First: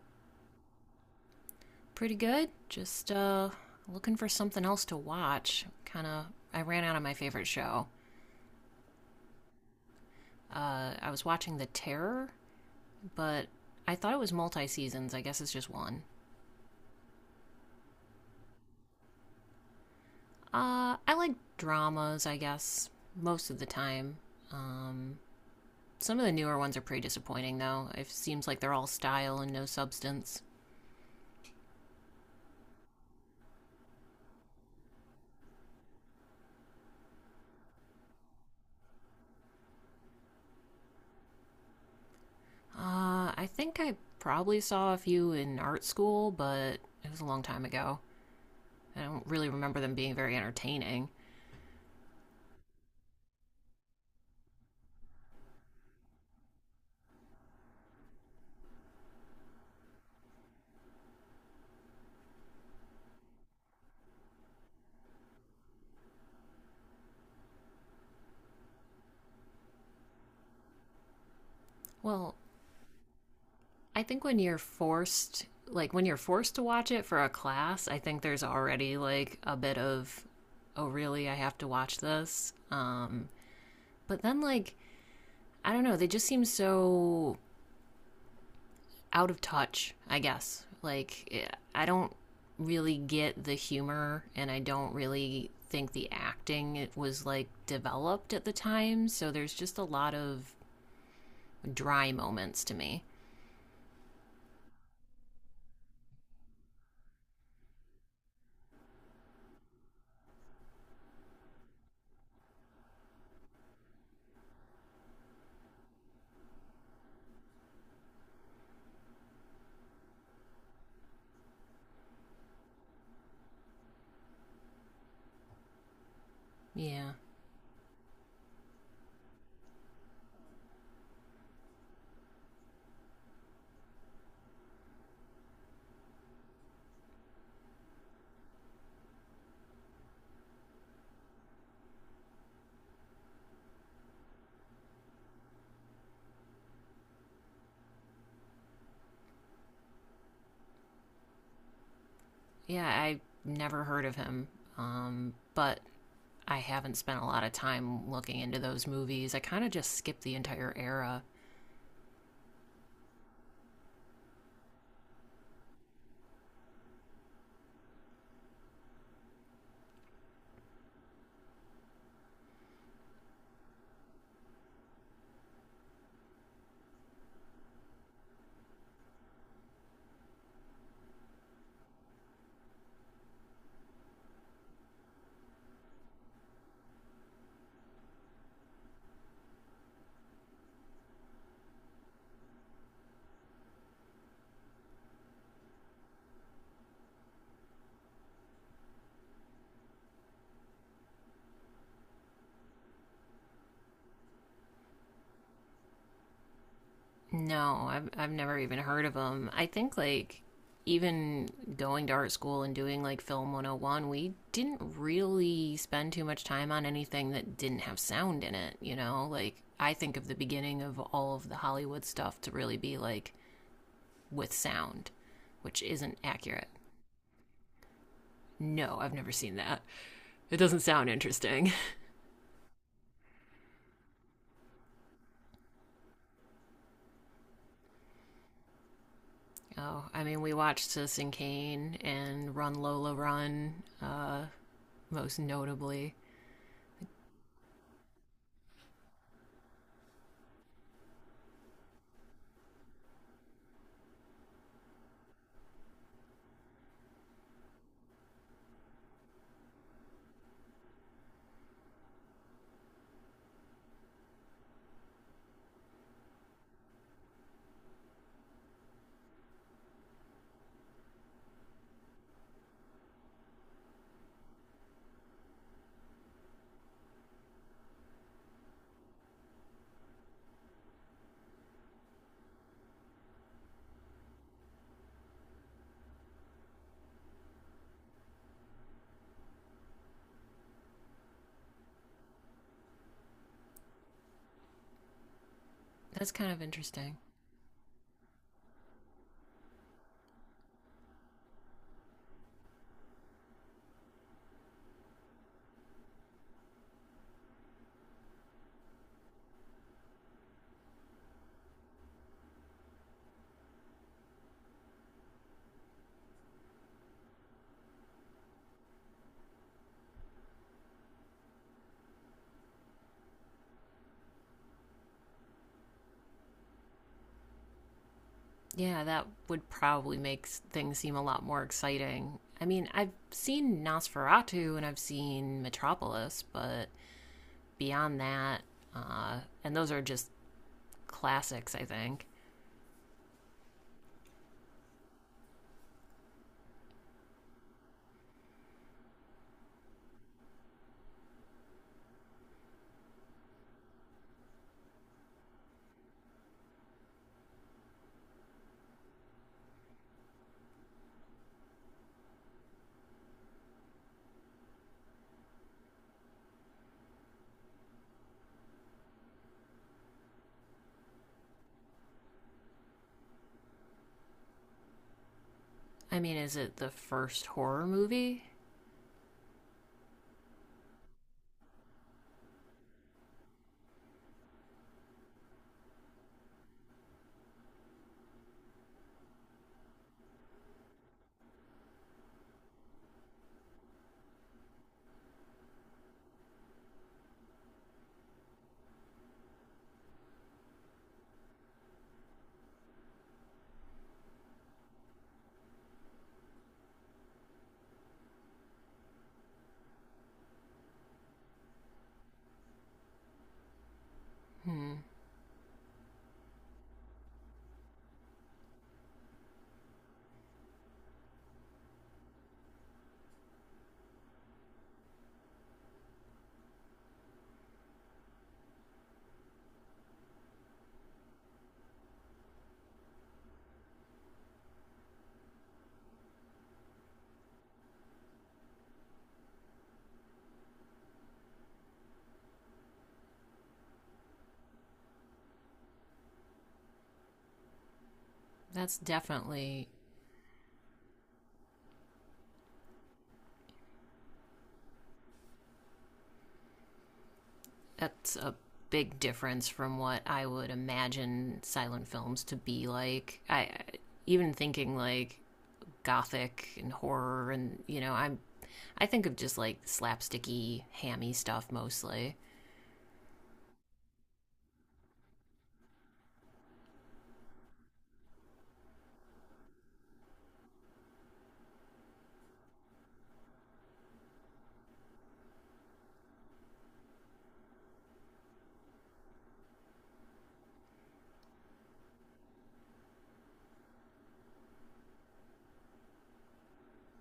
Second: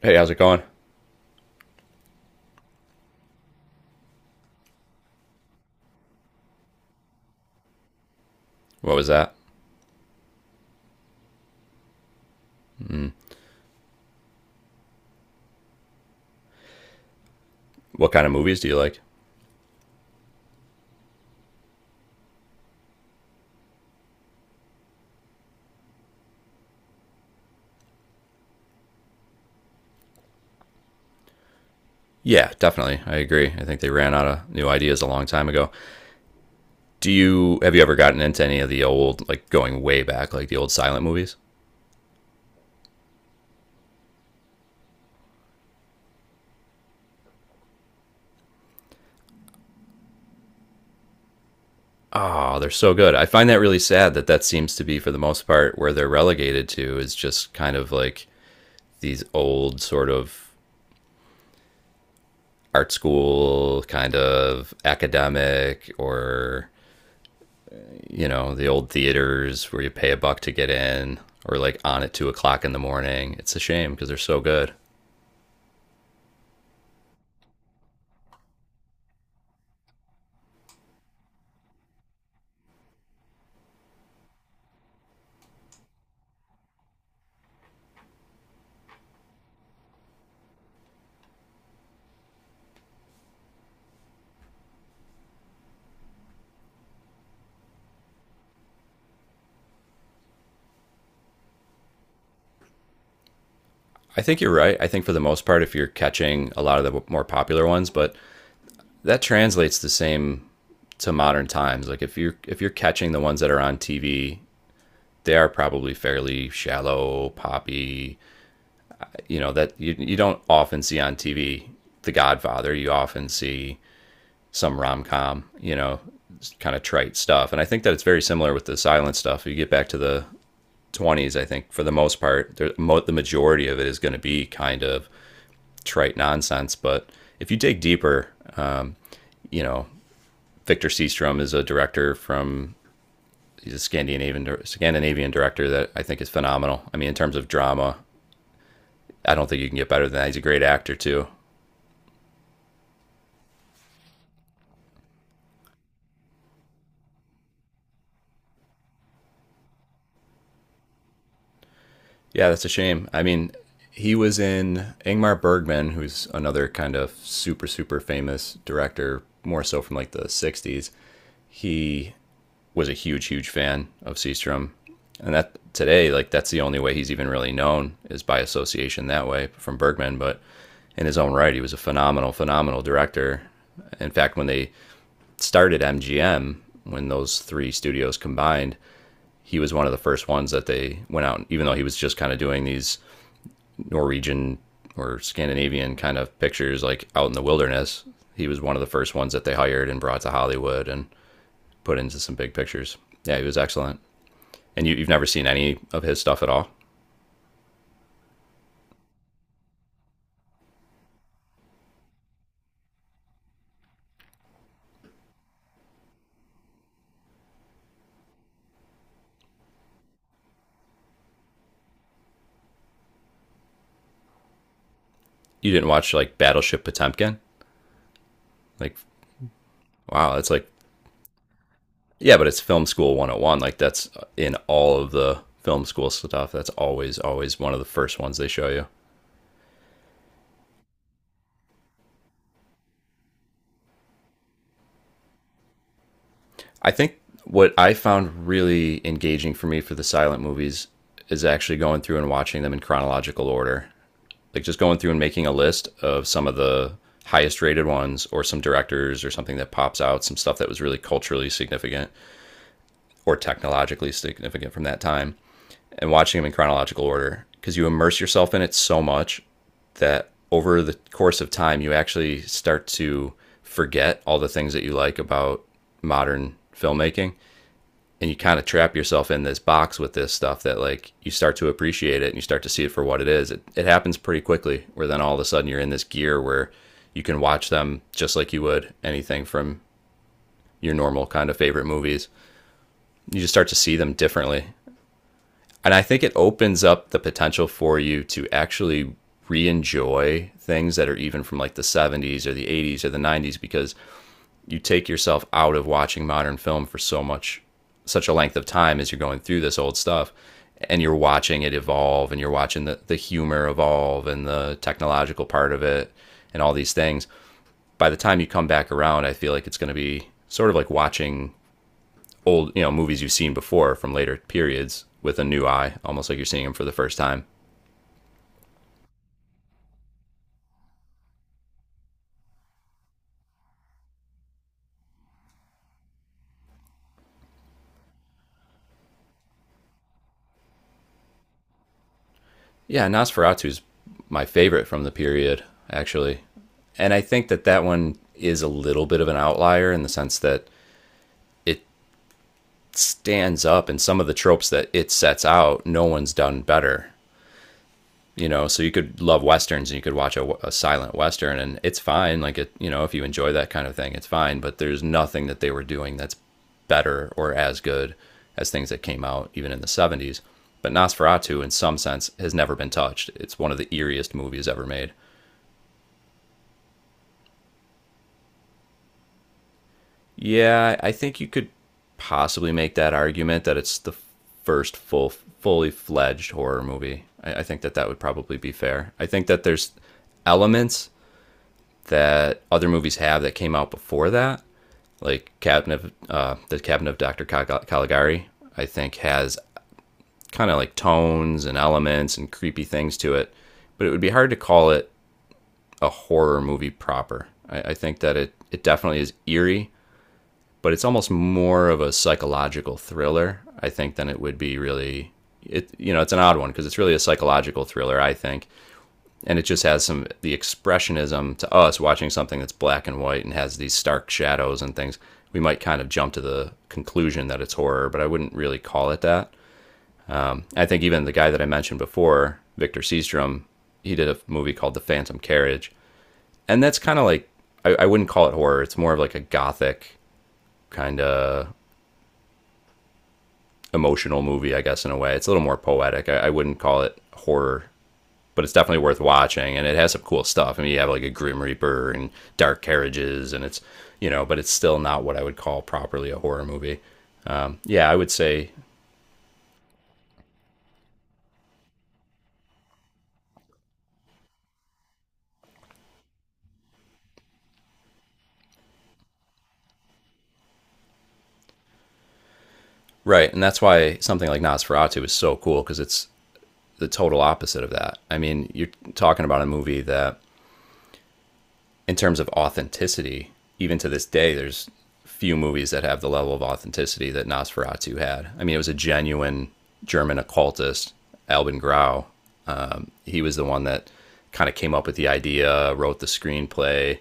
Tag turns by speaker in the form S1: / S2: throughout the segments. S1: Hey, how's it going?
S2: Pretty good. Just looking for something else to watch. Kind of, I ran out of my favorite show.
S1: What was that?
S2: I was watching The Terror, but I thought it was multi seasons. I guess it's just one.
S1: What kind of movies do you like?
S2: I like dramas, I guess, most of the time. Um, some of the newer ones are pretty disappointing, though. It seems like they're all style and no substance.
S1: Yeah, definitely. I agree. I think they ran out of new ideas a long time ago. Do you have you ever gotten into any of the old, like going way back, like the old silent movies?
S2: I think I probably saw a few in art school, but it was a long time ago. I don't really remember them being very entertaining.
S1: Oh, they're so good. I find that really sad that that seems to be, for the most part, where they're relegated to is just kind of like these old sort of art school kind of academic or, you know, the old theaters where you pay a buck to get in or like on at two
S2: Well,
S1: o'clock in the morning. It's a shame
S2: I
S1: because they're
S2: think when
S1: so
S2: you're
S1: good.
S2: forced, like when you're forced to watch it for a class, I think there's already like a bit of, oh, really, I have to watch this. But then, like, I don't know, they just seem so out of touch, I guess. Like, I don't really get the humor, and I don't really think the acting it was like developed at the time. So there's just a lot of dry moments to me.
S1: I think you're right. I think for the most part, if you're catching a lot of the more popular ones, but that translates the same to modern times. Like if you're catching the ones that are on TV, they are probably fairly shallow, poppy. You know that you don't often see on TV. The Godfather. You often see some rom com, you know, kind of
S2: Yeah.
S1: trite stuff. And I think that it's very similar with the silent stuff. You get back to the 20s, I think for the most part, the majority of it is going to be kind of trite nonsense. But if you dig deeper, you know, Victor Seastrom is a director from, he's a Scandinavian, Scandinavian director that I think is phenomenal. I mean, in terms of drama, I don't think you can get better than that. He's a great actor too.
S2: Yeah, I never heard of him, but I haven't spent a lot of time looking into those movies. I kind of just skipped the entire era.
S1: Yeah, that's a shame. I mean, he was in Ingmar Bergman, who's another kind of super, super famous director, more so from like the 60s. He was a huge, huge fan of Seastrom. And that today, like, that's the only way he's even really known is by association that way from Bergman. But in his own right, he was a phenomenal, phenomenal director. In fact, when they started MGM, when those three studios combined, he was one of the first ones that they went out, even though he was just kind of doing these Norwegian or Scandinavian kind of pictures, like out in the wilderness. He was one of the first ones that they hired and brought to Hollywood and put into some big pictures. Yeah, he was excellent. And you've never seen any of his stuff at all?
S2: No, I've never even heard of him. I think like even going to art school and doing like film 101, we didn't really spend too much time on anything that didn't have sound in it, like I think of the beginning of all of the Hollywood stuff to really be like with sound,
S1: You
S2: which
S1: didn't watch
S2: isn't
S1: like
S2: accurate.
S1: Battleship Potemkin? Like,
S2: No, I've never seen that.
S1: wow, that's
S2: It
S1: like,
S2: doesn't sound interesting.
S1: yeah, but it's film school 101. Like, that's in all of the film school stuff. That's always, always one of the first ones they show you.
S2: Oh, I mean, we watched Citizen Kane and Run Lola Run, uh, most notably.
S1: I think what I found really engaging for me for the silent movies is actually going through and watching them in chronological order. Like just going through and making a list of some of the highest rated ones or some directors or something that pops out, some stuff that was really culturally significant or technologically significant from that time, and watching them in chronological order because you immerse yourself in it so much that over the course of time, you actually start to forget all the things that you like about modern filmmaking, and you kind of trap yourself in this box with this stuff that, like, you start to appreciate it and you start to see it for what it is. It happens pretty quickly where then all of a sudden you're in this gear where you can watch them just like you would anything from your normal kind of favorite movies. You just start to see them differently. And I think it
S2: That's kind of
S1: opens up
S2: interesting.
S1: the potential for you to actually re enjoy things that are even from like the 70s or the 80s or the 90s because you take yourself out of watching modern film for so much, such a length of time, as you're going through this old stuff and you're watching it evolve and you're watching the humor evolve and the technological part of it and all these things. By the time you come back around, I feel like it's going to be sort of like watching old, you know, movies you've seen before from later periods with a new eye, almost like you're seeing them for the first time.
S2: Yeah, that would probably make things seem a lot more exciting. I mean, I've seen Nosferatu and I've seen Metropolis, but beyond that, and those are just classics, I think.
S1: Yeah, Nosferatu is my favorite from the period, actually. And I think that that one is a little bit of an outlier in the sense that it stands up and some of the tropes that it sets out, no one's done better. You know, so you could love westerns and you could watch a silent western and it's fine. Like it, you know, if you enjoy that kind of thing, it's fine. But there's nothing that they were doing that's better or as good as things that came out even in the 70s. But Nosferatu, in some sense, has never been touched. It's one of the eeriest movies ever made.
S2: I mean, is it the first horror movie?
S1: Yeah, I think you could possibly make that argument that it's the first full, fully fledged horror movie. I think that that would probably be fair. I think that there's elements that other movies have that came out before that, like the Cabinet of Dr. Caligari. I think has kind of like tones and elements and creepy things to it, but it would be hard to call it a horror movie proper. I think that it definitely is eerie, but it's almost more of a psychological thriller, I think, than it would be
S2: Hmm.
S1: really. It, you know, it's an odd one because it's really a psychological thriller, I think, and it just has some the expressionism to us watching something that's black and white and has these stark shadows and things. We might kind of jump to the conclusion that it's horror, but I wouldn't really call it that. I think even the guy that I mentioned before, Victor Seastrom, he did a movie called The Phantom Carriage, and that's kind of like, I wouldn't call it horror. It's more of like a gothic kind of emotional movie, I guess, in a way. It's a little more poetic. I wouldn't call it horror, but it's
S2: that's
S1: definitely worth watching. And
S2: definitely
S1: it has some cool stuff. I mean, you have like a Grim Reaper and dark carriages, and it's, you know, but it's still not what I would call properly a horror movie. Yeah, I would
S2: That's a
S1: say,
S2: big difference from what I would imagine silent films to be like. I even thinking like gothic and horror and I think of just like slapsticky, hammy stuff mostly.
S1: right. And that's why something like Nosferatu is so cool because it's the total opposite of that. I mean, you're talking about a movie that in terms of authenticity, even to this day, there's few movies that have the level of authenticity that Nosferatu had. I mean, it was a genuine German occultist, Alban Grau. He was the one that kind of came up with the idea, wrote the screenplay.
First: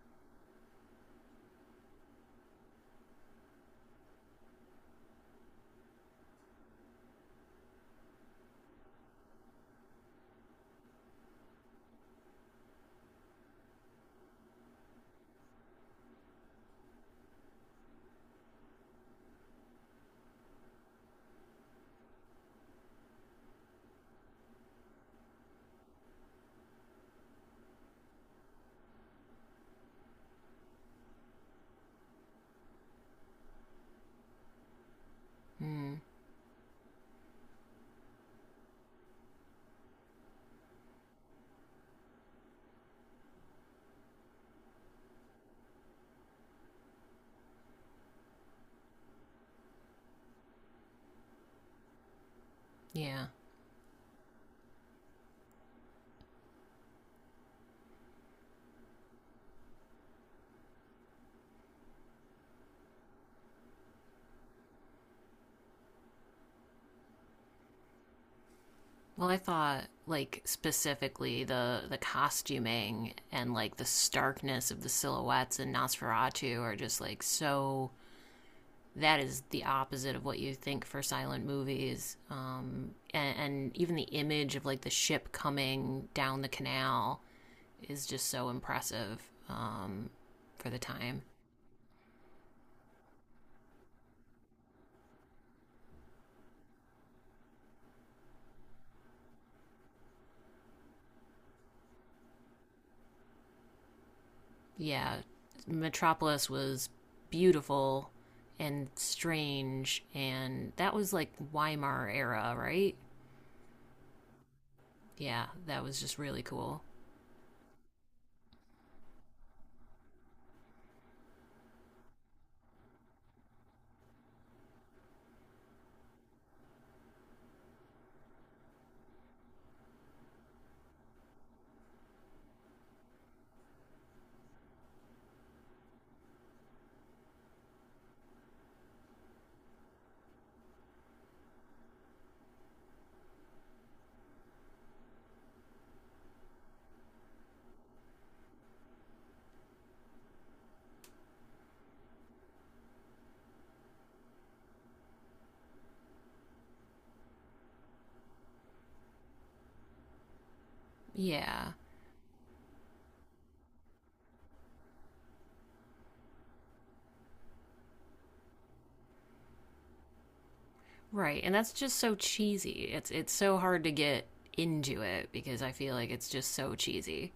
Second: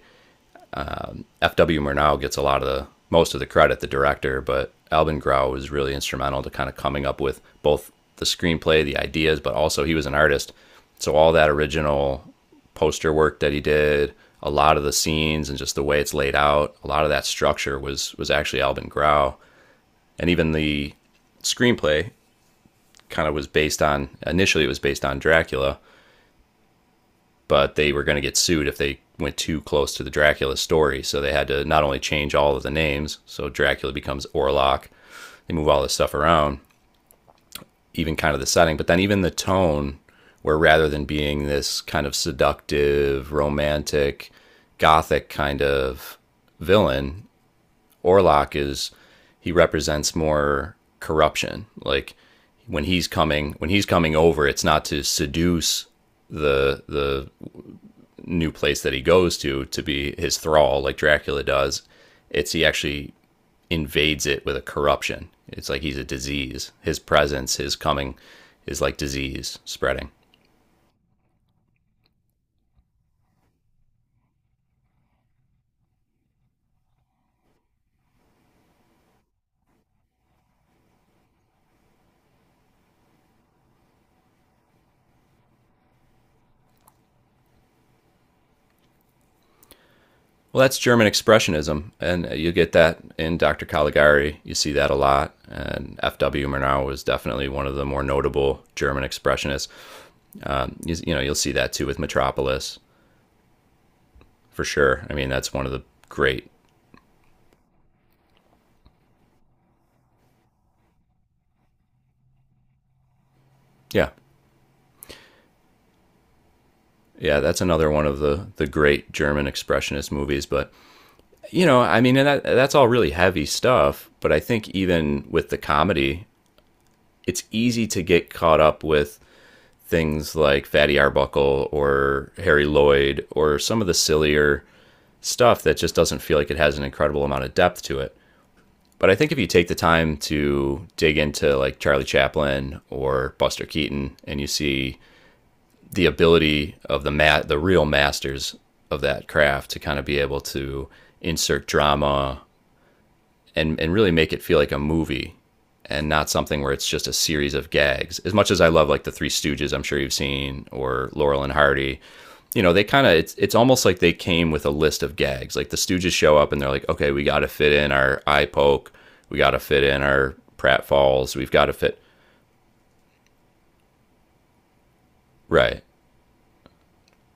S1: F.W. Murnau gets a lot of the most of the credit, the director, but Alvin Grau was really instrumental to kind of coming up with both the screenplay, the ideas, but also he was an artist. So all that original poster work that he did, a lot of the scenes and just the way it's laid out, a lot of that structure was actually Alvin Grau. And even the screenplay kind of was based on, initially it was based on Dracula, but they were going to get sued if they went too close to the Dracula story. So they had to not only change all of the names, so Dracula becomes Orlok. They move all this
S2: Mm,
S1: stuff around, even kind of the setting, but then even the tone, where rather than being this kind of seductive, romantic, gothic kind of villain, Orlok is, he represents more corruption. Like
S2: yeah.
S1: when he's coming over, it's not to seduce the new place that he goes to be his thrall, like Dracula does. It's he actually invades it with a corruption. It's like he's a disease. His presence, his coming, is like
S2: Well, I
S1: disease
S2: thought
S1: spreading.
S2: like specifically the costuming and like the starkness of the silhouettes in Nosferatu are just like so that is the opposite of what you think for silent movies. And even the image of like the ship coming down the canal is just so impressive um,
S1: Well,
S2: for
S1: that's
S2: the
S1: German
S2: time.
S1: expressionism, and you get that in Dr. Caligari. You see that a lot, and F.W. Murnau was definitely one of the more notable German expressionists. You know, you'll see that too with Metropolis for sure. I
S2: Yeah,
S1: mean, that's one of the great,
S2: Metropolis was beautiful and strange, and that was like Weimar era, right?
S1: yeah.
S2: Yeah, that was just really cool.
S1: Yeah, that's another one of the great German expressionist movies. But, you know, I mean, and that's all really heavy stuff. But I think even with the comedy, it's easy to get caught up with things like Fatty Arbuckle or Harry Lloyd or some of the sillier stuff that just doesn't feel like it has an incredible amount of depth to it. But I think if you take the time to dig into like Charlie Chaplin or Buster Keaton and you see the ability of the real masters of that craft to kind of be able to insert drama and really make it feel like a movie and not something where it's just a series of gags. As much as I love like the Three Stooges, I'm sure you've seen or Laurel and
S2: Yeah,
S1: Hardy, they kind of it's almost like they came with a list of gags. Like the Stooges show up and they're like, "Okay, we got to fit in our eye poke, we got to fit in our pratfalls,
S2: right,
S1: we've
S2: and
S1: got to
S2: that's just
S1: fit
S2: so cheesy. It's so hard to get into it because I
S1: right."
S2: feel like it's just so cheesy.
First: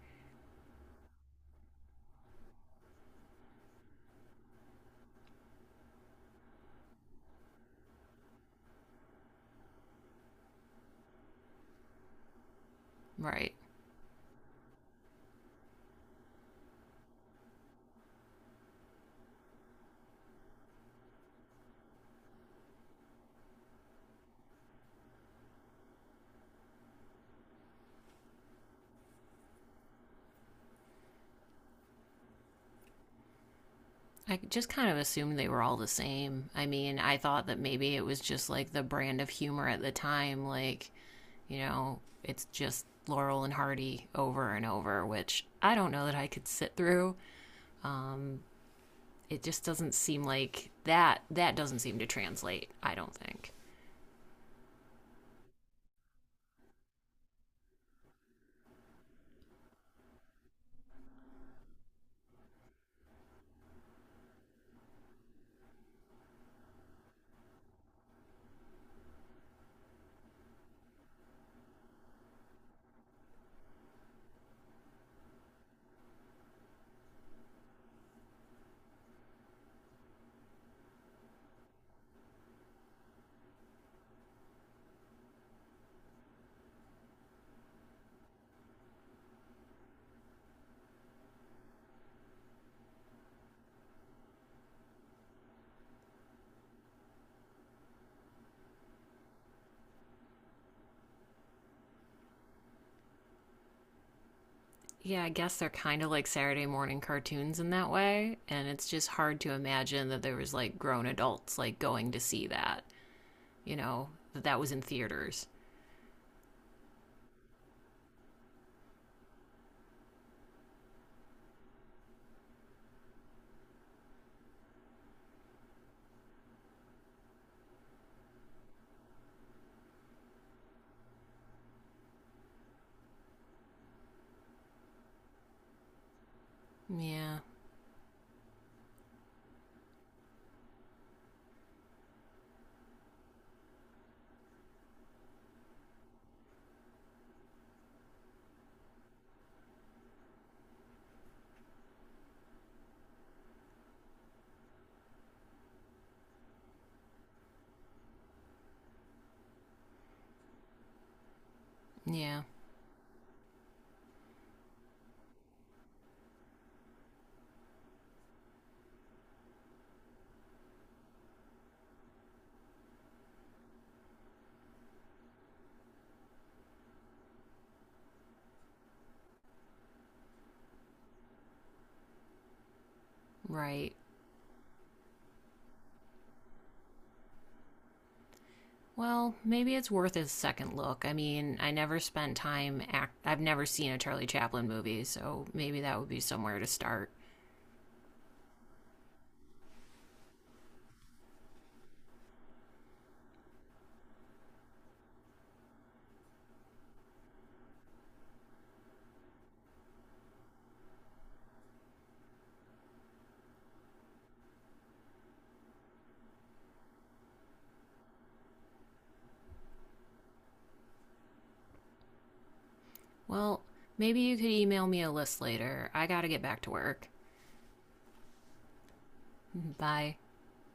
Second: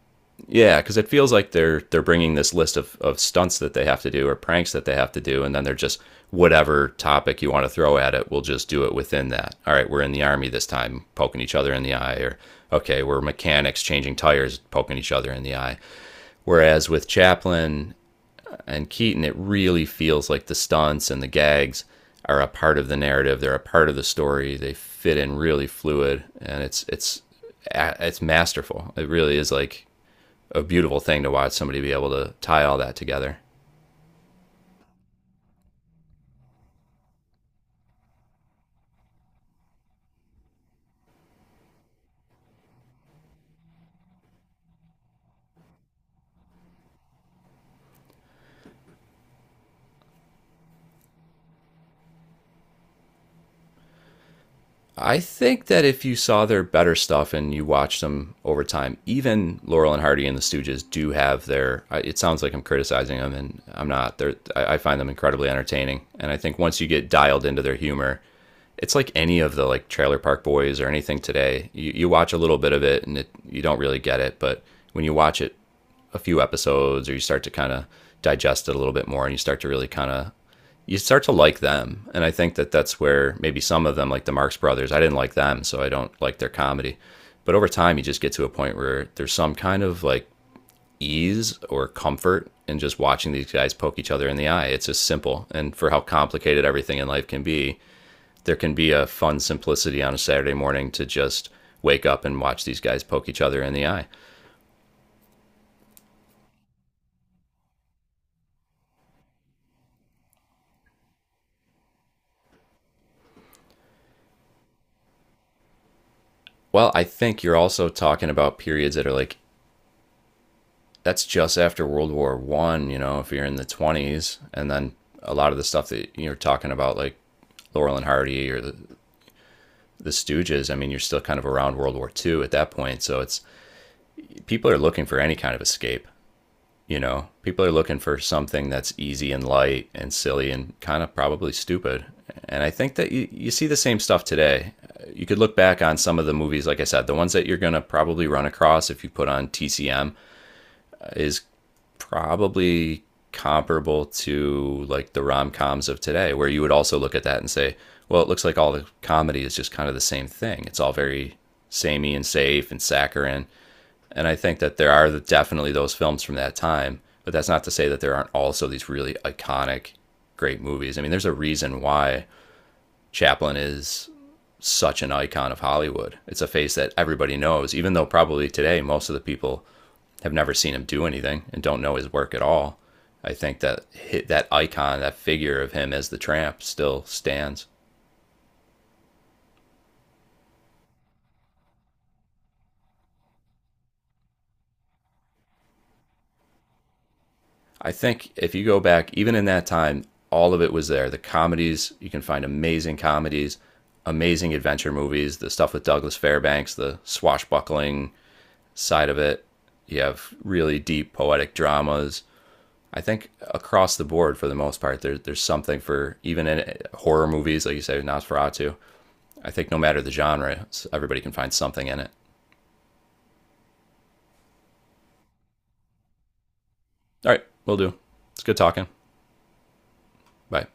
S1: Yeah, because it feels like they're bringing this list of stunts that they have to do or pranks that they have to do, and then they're just whatever topic you want to throw at it, we'll just do it within that. All right, we're in the army this time, poking each other in the eye, or okay, we're
S2: Right.
S1: mechanics changing tires, poking each other in the eye. Whereas with Chaplin and Keaton, it really feels like the stunts and the gags are a part of the narrative. They're a part of the story. They fit in really fluid, and it's masterful. It really is like a beautiful thing to watch somebody be able to tie all that together.
S2: I just kind of assumed they were all the same. I mean, I thought that maybe it was just like the brand of humor at the time, like, it's just Laurel and Hardy over and over, which I don't know that I could sit through. Um, it just doesn't seem like that that doesn't seem to translate, I don't think.
S1: I think that if you saw their better stuff and you watched them over time, even Laurel and Hardy and the Stooges do have their. It sounds like I'm criticizing them, and I'm not. They're, I find them incredibly entertaining, and I think once you get dialed into their humor, it's like any of the like Trailer Park Boys or anything today. You watch a little bit of it and it, you don't really get it, but when you watch it a few episodes or you start to kind of digest it a little bit more and you start to like them, and I think that that's where maybe some of them, like the Marx Brothers, I didn't like them, so I don't like their comedy. But over time, you just get to a point where there's some kind of like ease or comfort in just watching these guys poke each other in the eye. It's just simple, and for how complicated everything in life can be, there can be a fun simplicity on a Saturday morning to just wake up and watch these guys poke each other in the eye.
S2: Yeah, I guess they're kind of like Saturday morning cartoons in that way, and it's just hard to imagine that there was like grown adults like going to see that, that that was in theaters.
S1: Well, I think you're also talking about periods that are like that's just after World War I. You know, if you're in the 20s, and then a lot of the stuff that you're talking about, like Laurel and Hardy or the Stooges. I mean, you're still kind of around World War II at that point, so it's people are looking for any kind of escape. You know,
S2: Yeah.
S1: people are looking for something that's easy and light and silly and kind of probably stupid. And I think that you see the same stuff today. You could look back on some of the movies, like I said, the ones that you're going to probably run across if you put on TCM is probably comparable to like the rom coms of today, where you would also look at that and say, well, it looks like all the comedy is just kind of the same thing. It's all very samey and
S2: Yeah,
S1: safe and saccharine. And I think that there are definitely those films from that time, but that's not to say that there aren't also these really iconic, great movies. I mean, there's a reason why Chaplin is such an icon of Hollywood. It's a face that everybody knows, even though probably today most of the people have never seen him do anything and don't know his work at all. I think that
S2: right.
S1: that icon, that figure of him as the tramp, still stands.
S2: Well, maybe it's worth a second look. I mean, I never spent time act I've never seen a Charlie Chaplin movie, so maybe that would be somewhere to start.
S1: I think if you go back, even in that time, all of it was there. The comedies, you can find amazing comedies, amazing adventure movies, the stuff with Douglas Fairbanks, the swashbuckling side of it. You have really deep poetic dramas. I think across the board, for the most part, there's something for even in horror movies, like you say, Nosferatu. I think no matter the genre, everybody can find something in it.
S2: Well, maybe you could email me a list later. I got to get back to work.
S1: All right, we'll do. It's good talking.
S2: Bye.
S1: Bye.